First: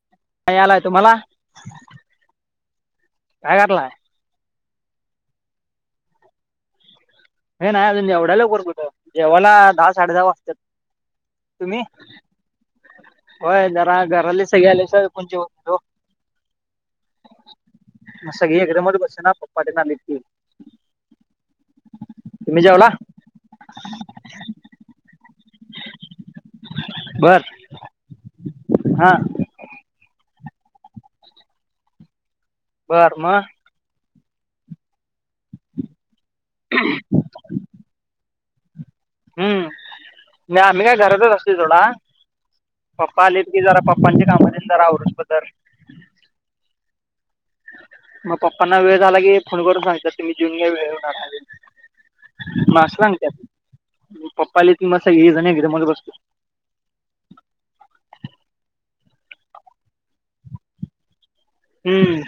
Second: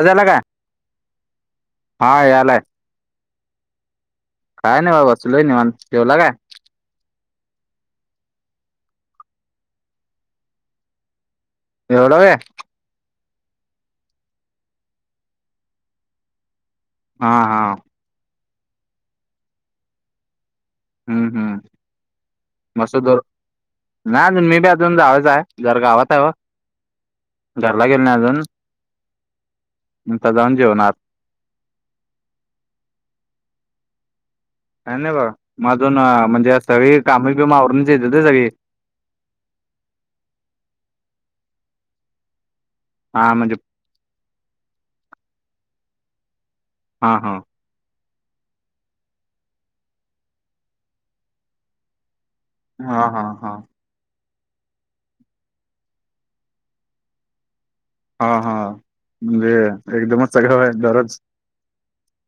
आवाज आला काय? नाही आलाय तुम्हाला हा, यालाय. काय कालाय? काहे नाही बाबा बसलोय निवांत. जेवला काय? ए नाही अजून, एवढ्या लवकर कुठं? जेवायला दहा साडे दहा वाजत्यात. तुम्ही? जेवला व्हय होय जरा घरातले सगळे आल्याशिवाय कोण जेवत नाहीत ओ. हा हा म सगळी एकदमच बसू ना पप्पा तेन आलेत कि. हम्म हम्म तुम्ही जेवला मसूदोर. नाही अजून, मी बी अजून जायाचाय, जरा गावात आहे. बर घरला गेलो नाही अजून. हा नंतर जाऊन जेवणार बर, म काय नाही बघा. म अजून म्हणजे सगळी काम बिम आवरूनच येत्यात होय सगळी? हम्म, मी आम्ही काय घरातच असतोय सोडा, पप्पा हा आलेत म्हणजे की जरा पप् पांची काम तेन जरा आवरूस पतर हा हा मग पप्पांना वेळ झाला की, फोन करून सांगतात तुम्ही जेऊन घ्या वेळ होणार आहे. म अस हा हा सांगत्यात. हा पप्पा आले कि म सगळी जण एकदमच बसतो हा हा. वेळ, एकदमच सगळ होय? दरोज हम्म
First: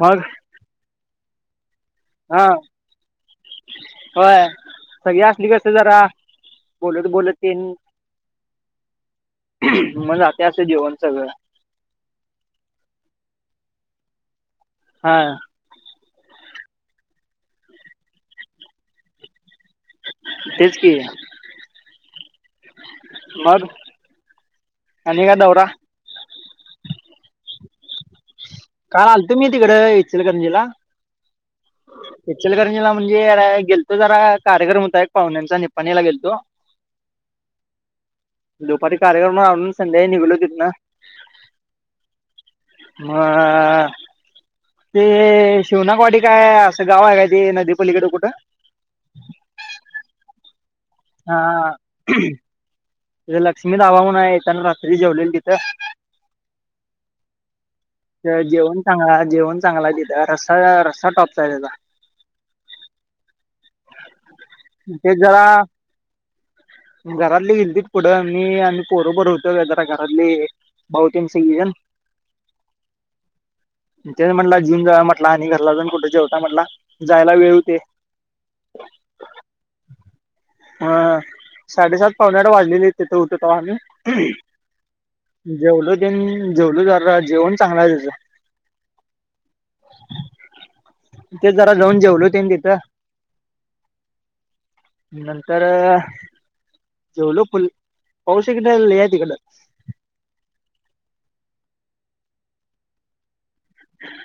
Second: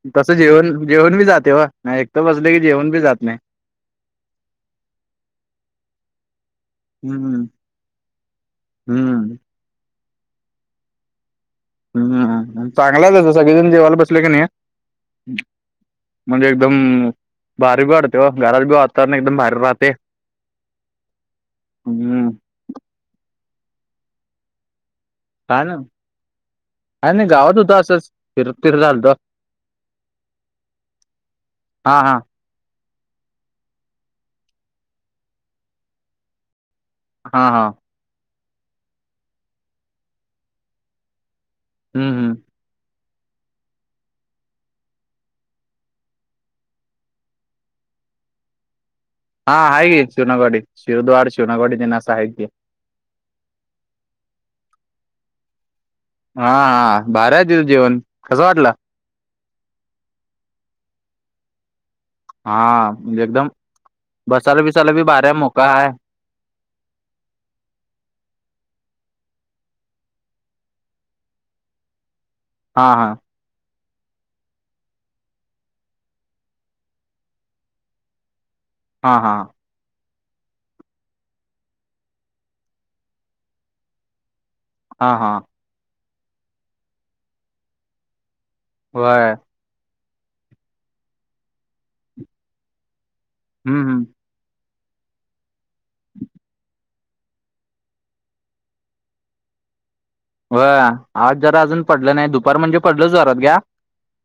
मग तस जेवन, जेवन बी जाते ओ नाही, एकट बसल की जेवन बी जात नाही हा. सगळी असली कि कसं जरा बोलत बोलत हम्म तेन, हम्म मग जातय असं जेवण सगळं. ह् चांगला झाला सगळेजण जेवाला बसले की नाही हा म्हणजे एकदम भारी बी वाटतें व घरात बी वातावरण एकदम भारी राहते तेच की हम्म मग आणि काय का दौरा ना का नाही गावात होत असंच फिरत फिरत काल आलतो मी तिकड इचलकरंजी ला हा हा इचलकरंजीला म्हणजे गेलतो जरा कार्यक्रम होता एक पाहुण्यांचा निपाणीला गेलतो हा हा दुपारी कार्यक्रमावरून आलो संध्याकाळी निघलो तिथन हम् हम् मग [unintelligible] ते शिवनाकवाडी काय असं गाव आहे का ते नदीपलीकडे कुठं हा आहे की शिवणकवाडी हा लक्ष्मी ढाबा म्हणून आहे येताना रात्री जेवलेल तिथं हा हा भारी आहे तिथं जेवण कसं तर वाटलं जेवण चांगला जेवण चांगला तिथं रस्सा रस्सा टॉप हा म्हणजे एकदम बसाला बिसा ते जरा घरातली गिल्तीत पुढं मी आणि पोर पोर होतो जरा घरातले बहुतीन सज ना हा हा ते म्हटला जेवून जा म्हटला आणि घरला जाऊण कुठं जेवता म्हटला जायला वेळ होते हा हा हा ह साडेसात पाऊणे आठ वाजलेली तिथं होतो तेव्हा आम्ही हा हा जेवलो तें जेवलो जरा जेवण चांगला आहे त्याच होय ते जरा जाऊन जेवल तेन तिथं हम् हम् नंतर जेवलो फुल पाऊस इकडं लय हाय तिकडं व आज जरा अजून पडलं नाही दुपार म्हणजे पडलंच जोरात घ्या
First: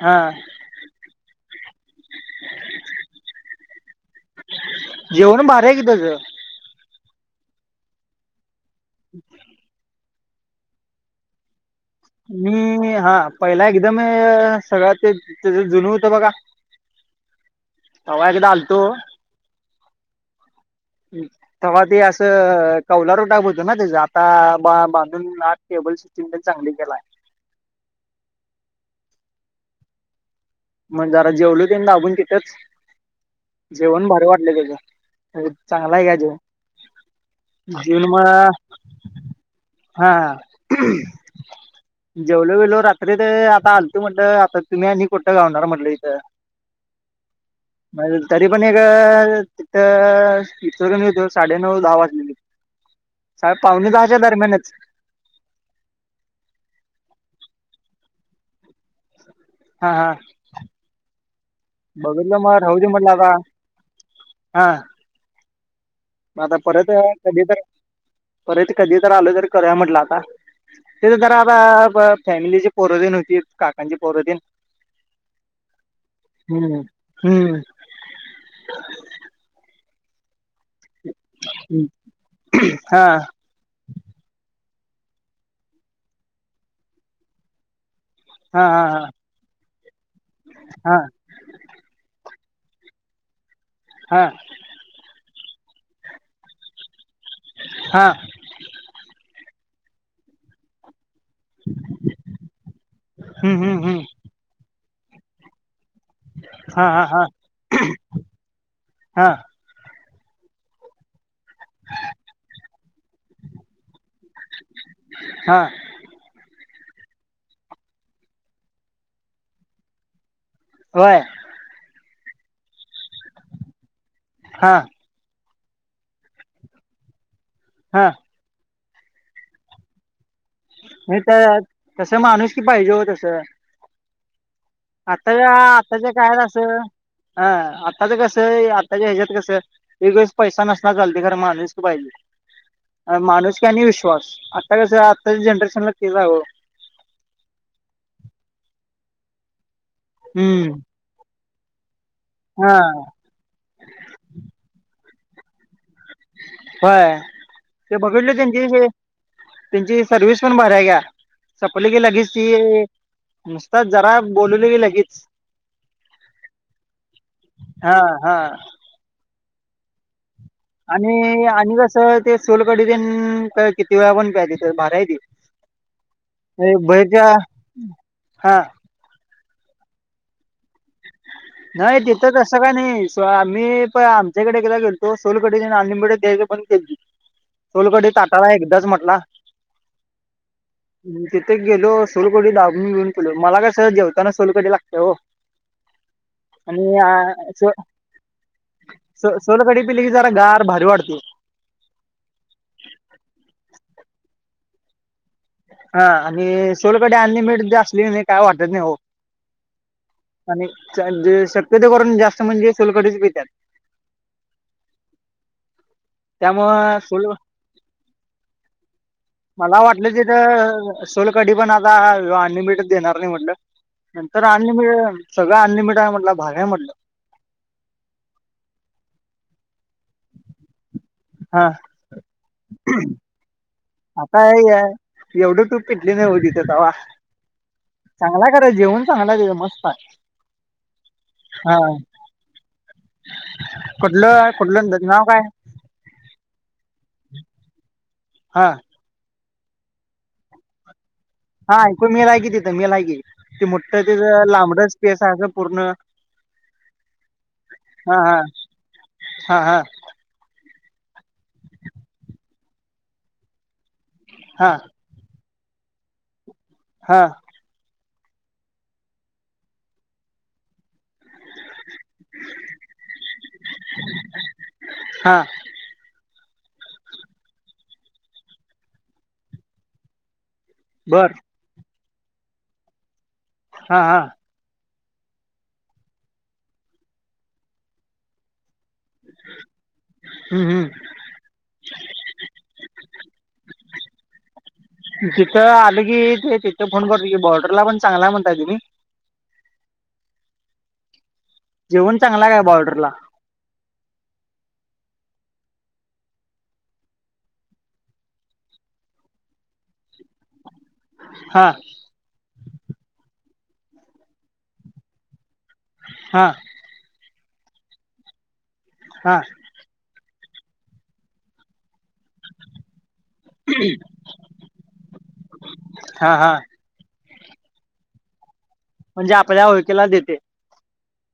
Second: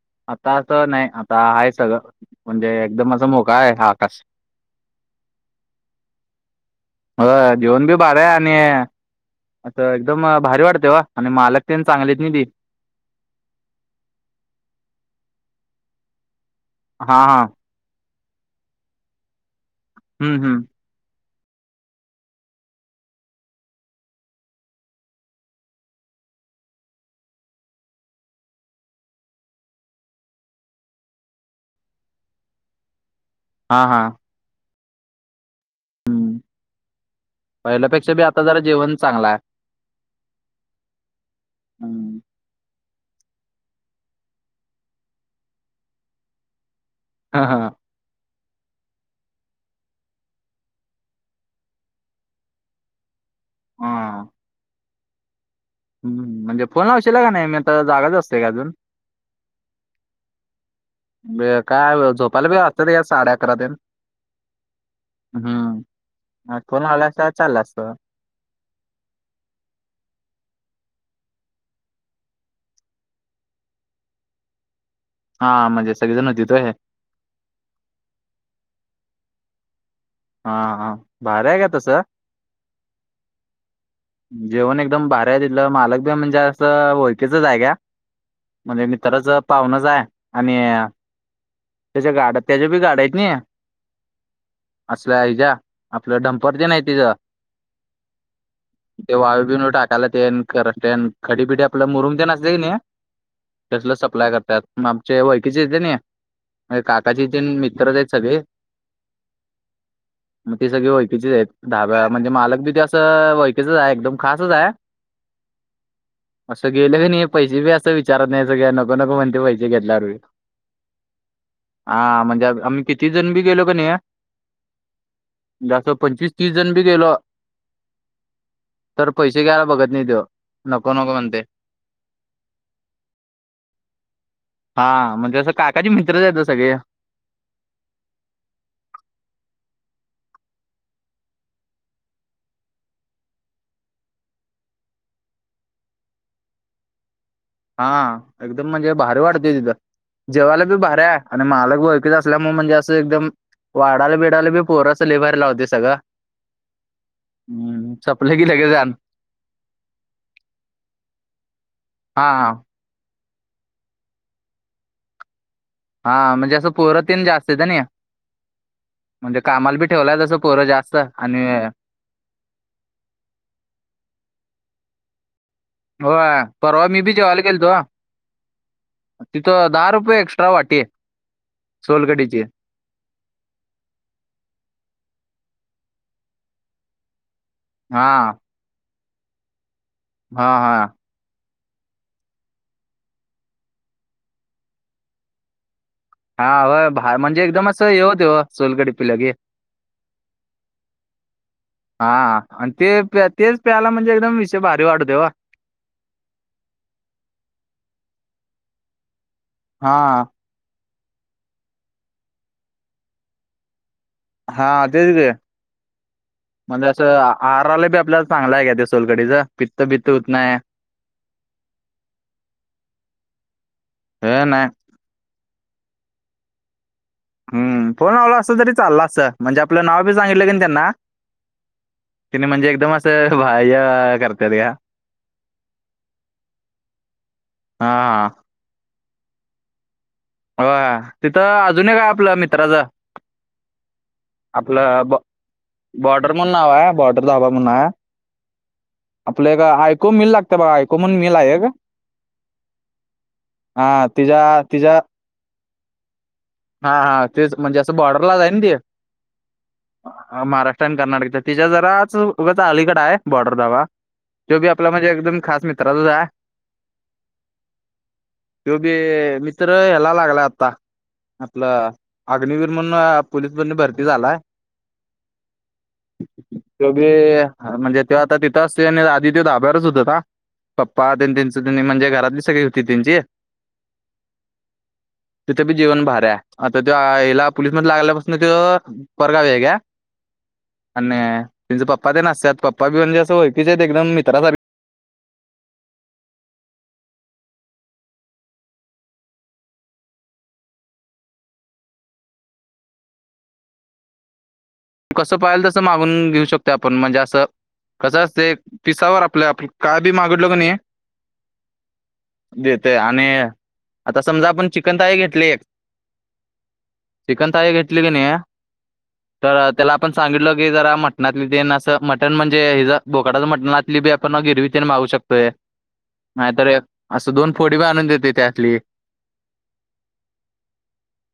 हा आता असं नाही आता आहे सगळं म्हणजे एकदम असा मोकळ आहे हा आकाश जेवण भारी आहे कि त्याचं हो जेवण बी भारी आहे आणि असं एकदम भारी वाटत देवा आणि मालक तेन चांगले नी ती मी हा पहिला एकदम सगळं ते त्याच जुन होतं बघा हा हा तेव्हा एकदा आलतो हम्म हम् हम् तेव्हा ते असं कौलारु डांब होत ना त्याच आता बांधून आत टेबल सिस्टीम चांगली केला. मग जरा जेवल ते दाबून तिथच, हां जेवण हां भारी वाट चांगला आहे हं जीवन पहिल्यापेक्षा बी म आता जरा जेवण चांगलं आहे. [unintelligible] हा. हं जेवलो बीवलो रात्री तर आता आलत म्हटलं आता तुम्ही आणि कुठं गावणार म्हटलं इथं हा हा. तरी पण एक तिथं फिरून येतो साडेनऊ दहा वाजले. [inaudible] सा पावणे दहाच्या दरम्यानच हम्म, म्हणजे फोन लावशला का नाही मी आता जागाच असतो की अजून. हा हा ब काय बघितलं झोपाला बी मग राहू दे असत या म्हटलं आता साडे अकरा तेन हा. हम्म. मग आता परत कधी तर, परत कधी तर आल तरी कया म्हटलं आता. तिथं जरा आता फॅमिलीचे पोरो तीन होती. काकांचे पोरो तीन हा म्हणजे सगळे जणं तिथं होय. हम्म. हम्म. हा हा भार्या [unintelligible] आहे का तसं. हा. जेवण एकदम भारी तीथलं, मालक बी म्हणजे असं ओळखकीच आहे. हा म्हणजे हा मित्राचा पाहुणाच आहे. आणि हा त्याच्या गाड्या त्याच्या बी गाड्या आहेत ना या. हा. असल्या [unintelligible] आज आपलं डम्पर ते नाही तिचं हा. ते वाळू बीळू टाकायला ते करतेन खडी- बिडी आपलं मुरूम ते न असते ना, हम्म हम्म तसलं हम्म सप्लाय करतात. मग आमचे ओळकीचे येत ना माझ्या हा हा हा काकाचे तेन मित्र आहेत सगळे. हा मग ती सगळी ओळखकीचीच आहेत. धाबा म्हणजे मालक बी ते असं कस आहे एकदम खासच आहे. हा असं गेलं क नाही पैसे बी असं विचारत नाही सगळे नको -नको म्हणते पैसे घेतल्यावर. होय. हा म्हणजे आम्ही किती जण बी गेलो का नाही हा. असं पंचवीस, तीस, जण बी गेलो हा. तर पैसे घ्यायला बघत नाही त्यो. नाही तर, तस माणूस की पाहिजे हो तसं. हा म्हणजे असं आताच्या, काकाचे आताच्या मित्रच काय आहेत सगळे असं हं आताच कस आत्ताच्या ह्याच्यात कसं एकवेेळेस पैसा नसणार चालते. खर माणूसकी पाहिजे. माणूसकी आणि विश्वास आता कस आत्ताच्या जनरेशनला ते जावं हा एकदम म्हणजे भारी वाढतेय तिथं, जेवायला हम्म बी भारी आहे आणि मालक ओळखीचा म्हणजे हा असं एकदम वाढाला बिडाला बी पोरंसं लेबर लावते सगं. होय, ते संपलं [unintelligible] की त्यांचे लगेच हे आण त्यांची सर्विस पण भारीय, आहे घ्या सपली की लगेच हा ती नुसताच जरा बोलवली लगेच हा म्हणजे असं पोरतीन जास्त येत ना हा हा म्हणजे कामाला बी ठेवलाय तस आणि आणि कसं ते सोलकडी तेन किती वेळा पण प्या तिथ भारीय ती. होय, ते परवा मी बी बाहेरच्या जेवायला गेलतो. हा तिथं, दहा रुपये एक्स्ट्रा वाटीय. नाही तिथं तसं का नाही आम्ही प आमच्याकडे एकला गेलतो सोलकडी अनलिमिडेड द्यायला बंद केलती हा सोलकडी ताटाला एकदाच म्हटला. हा हा. तिथे गेलो सोलकडी दाबुन घेऊन पिलो, मला कस जेवताना सोलकडी लागतेय हो. हा बा म्हणजे आणि एकदम सो अस हे होतय हो, सोलकडी पिलं की सोलकढी पिली की जरा गार भारी वाटते हा आणि ते प्या तेच प्यायला म्हणजे एकदम विषय भारी वाढवते ओ. हा, आणि सोलकडी अनलिमिडेड असली की काय वाटत नाही हो. हं आणि [unintelligible] शक्यतो करून जास्त म्हणजे सोलकडीच पित्यात. हा तेच [unintelligible] म्हणजे त्यामुळं असं, सोल आहाराला बी आपल्याला चांगलं आहे का त्या सोलकडीच पित्त बित्त होत नाय. सोलकडी पण आता अनलिमिटेड देणार नाही म्हटलं हे नंतर नाही अनलिमि सगळ अनलिमिडेड आहे म्हटलं भारीय म्हटलं. हम्म फोन लावला असं तरी चालला असंत, म्हणजे आपलं नाव बी सांगितलं की त्यांना हं तिने म्हणजे एकदम असं भाय आता हे आहे एवढं टूप पेटली नाही हो तिथं तवा, हा चांगला र जेवन चांगलाय तिथ मस्त आहे. भावा तिथं हा अजून एक आपल्या मित्राचा कुठलं आहे कुठलं त्याच नाव काय? बॉर्डर म्हणून नाव हाय, बॉर्डर ढाबा म्हणून हाय. हं आपलं एक आयकोम मिल लागतं बघा आयकोमण मिल आहे एक. हा ऐकोमील हाय की, तिथं मील हाय की ति मोठं हा तिच तिच्या लांबडच तिच्या पेस आहे असं पूर्ण हा हा तेच म्हणजे असं हा बॉर्डरला हा हाय ना ती. हा हा महाराष्ट्र आणि कर्नाटकचा तिच्या जराच उगा अलीकड आहे बॉर्डर ढाबा. त्यो बी हा आपला म्हणजे एकदम खास मित्राचाच हाय. हां. तो बी मित्र हेला [unintelligible] आता आपलं अग्नवीर म्हणून पोलीस मध्ये भरती झालाय. हा तो बी म्हणजे आता तिथ असतोय, आणि आधी ते धाब्यावरच होत होता. पप्पा बर त्यांच त म्हणजे घरातली सगळी होती त्यांची. हा हा. तिथे बी जीवन भारीय आता ते ह्यायला पोलीस मध लागल्यापासून त्यो [unintelligible] हम्म हम्म आणि तेंच पप्पा ते न असल्यात, पप्पा बी म्हणजें ओळखीचे आहेत एकदम मित्रा सारखे जिथं आले की ते तिथं फोन करतो की बॉर्डरला पण चांगला म्हणताय तुम्ही. जेवण चांगला काय बॉर्डर ला? कसं पाहिजे तसं मागून घेऊ शकतो आपण म्हणजे असं [unintelligible] हा देते आणि आता समजा आपण चिकनथाळी घेतली हा चिकन थाळी घेतली की नाही हा तर [unintelligible] बोकाडाच मटणातील आपण गिरवी तिन मागु शकतोय हा हा नाही असं दोन फोडी पण आणून देते त्यातली [unintelligible]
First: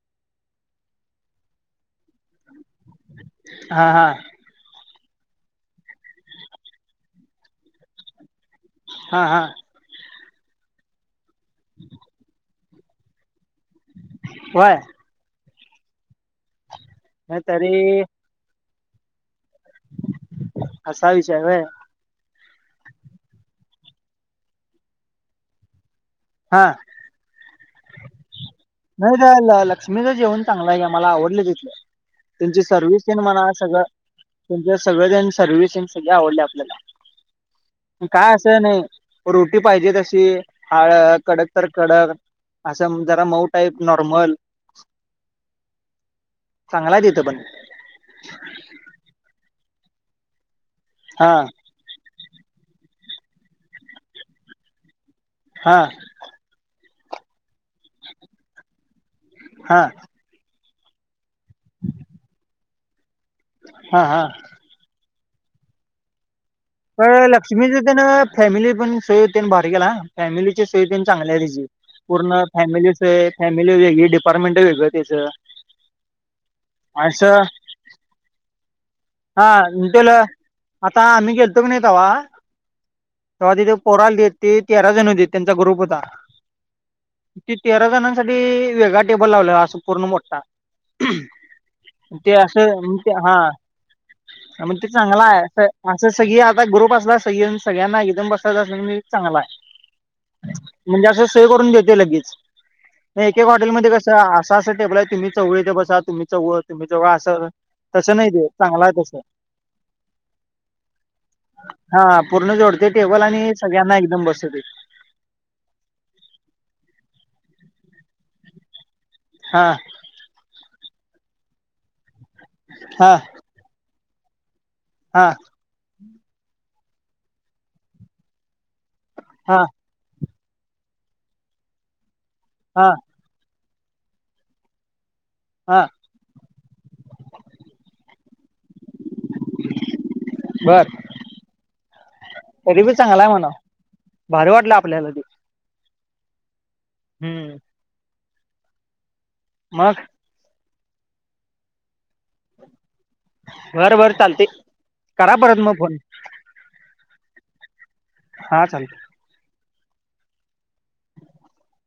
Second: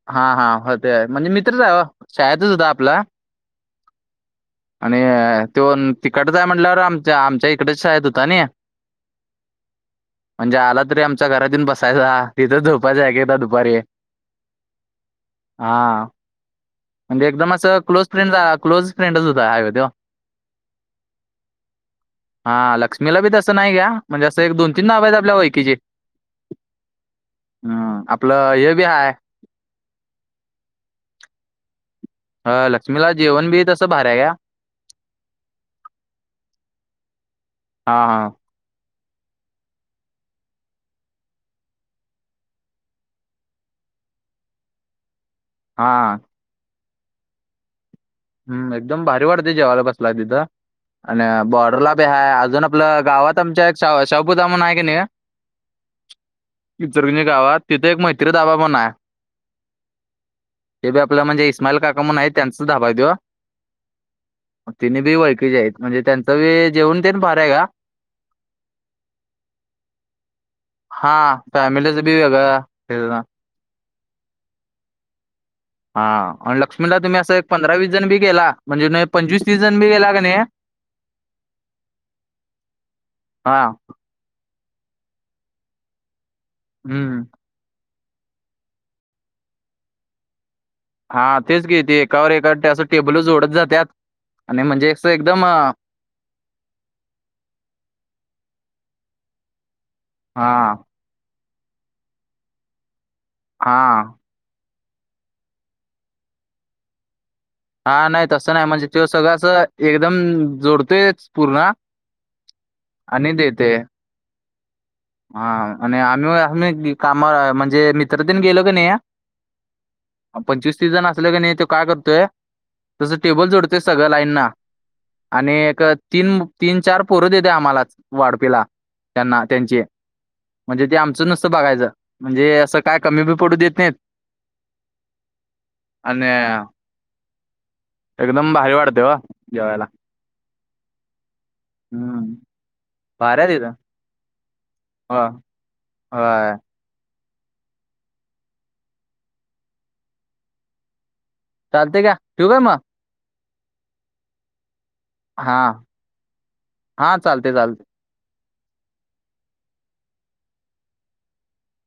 [unintelligible] हा हा आणि तो तिकडच आहे म्हटल्यावर आमच्या आमच्या इकडेच आहेत होता न. हा हा म्हणजे आला तरी आमच्या घरातून बसायचा तिथं झोपायचं ऐक एकदा दुपारी. होय हा म्हणजे नाही एकदम अस तरी क्लोज फ्रेंड क्लोज फ्रेंडच होता. तो असा विषय आहे होय. हा लक्ष्मीला बी तसं नाही घ्या म्हणजे असं एक दोन तीन ढाब आहेत. आपल्या वळकीचे. हा हम्म आपलं हे बी हाय [unintelligible] लक्ष्मी जेवण चांगलाय मला आवडलं तिथले अ, लक्ष्मीला जेवण बी तसं भारी आहे का [unintelligible] हा हा [unintelligible] कडक तर कडक असं जरा मऊ टाईप नॉर्मल हा चांगलाय तिथं पण हम्म एकदम भारी वाढते जेवायला बसलाय तिथं आणि हा बॉर्डरला [unintelligible] हा [unintelligible] हा ते बी आपलं म्हणजे इस्माइल काका म्हणून आहे. त्यांचा धाबा आहे तो हा हा तिने बी ओळखीच आहेते म्हणजे त्यांच बी [unintelligible] जेवण ते पूर्ण भारी आहे का फॅमिलीच फॅमिली हा फॅमिलीचं बी वेगळं हे ना. वेगळी डिपार्टमेंट वेगळं त्याच. [unintelligible] जण बी गेला का नाही [inaudible] हा [unintelligible] हम्म [unintelligible] ते [unintelligible] आ मण ते म्हणजे असं चांगला आहे एकदम असं. अ, असं सगळी आता ग्रुप असला [unintelligible] सगळ्यांना एकदम बसायचं असल मी चांगला आहे. हा. म्हणजे असं सोय करून देतोय लगेच. नाही एक एक हॉटेलमध्ये हा कसं, असं असं टेबल आहेत. तुम्ही चौघ ईथे बसा, तुम्ही चौघ, तुम्ही चौघ असं. हा, नाही ते तसं नाही चांगला म्हणजे आहे त्यो तसं सगळं अस एकदम जोडतोयच पूर्ण हा पूर्ण जोडते टेबल आणि देत सगळ्यांना एकदम बसवतेत. हा आणि आम्ही आम्ही कामा म्हणजे मित्र तेन गेलो क नी हा. आ पंचवीस तीस जण असले क नाही तो काय करतोय, हा तसं टेबल जोडतोय सगळं लाईनना हा आणि एक तीन, तीन, चार पोरं देतय आम्हाला वाडपीला. त्यांना हा त्यांचे. म्हणजे ते आमचं नुसतं बघायचं. म्हणजे असं हा काय कमी बी पडू देत नाहीत. हा. आणि एकदम भारी वाटतंय वो जेवायला. बरं‌. हम्म तरी बी चांगलाय भारी म्हणा. आहे तिथं भारी वाटलं आपल्याला हो ते. होय. हम्म. मग? चालतंय घ्या. ठेवु काय मग? बरं बरं चालतय. हा. हा चालतंय चालतंय. हा चालतंय. [inaudible]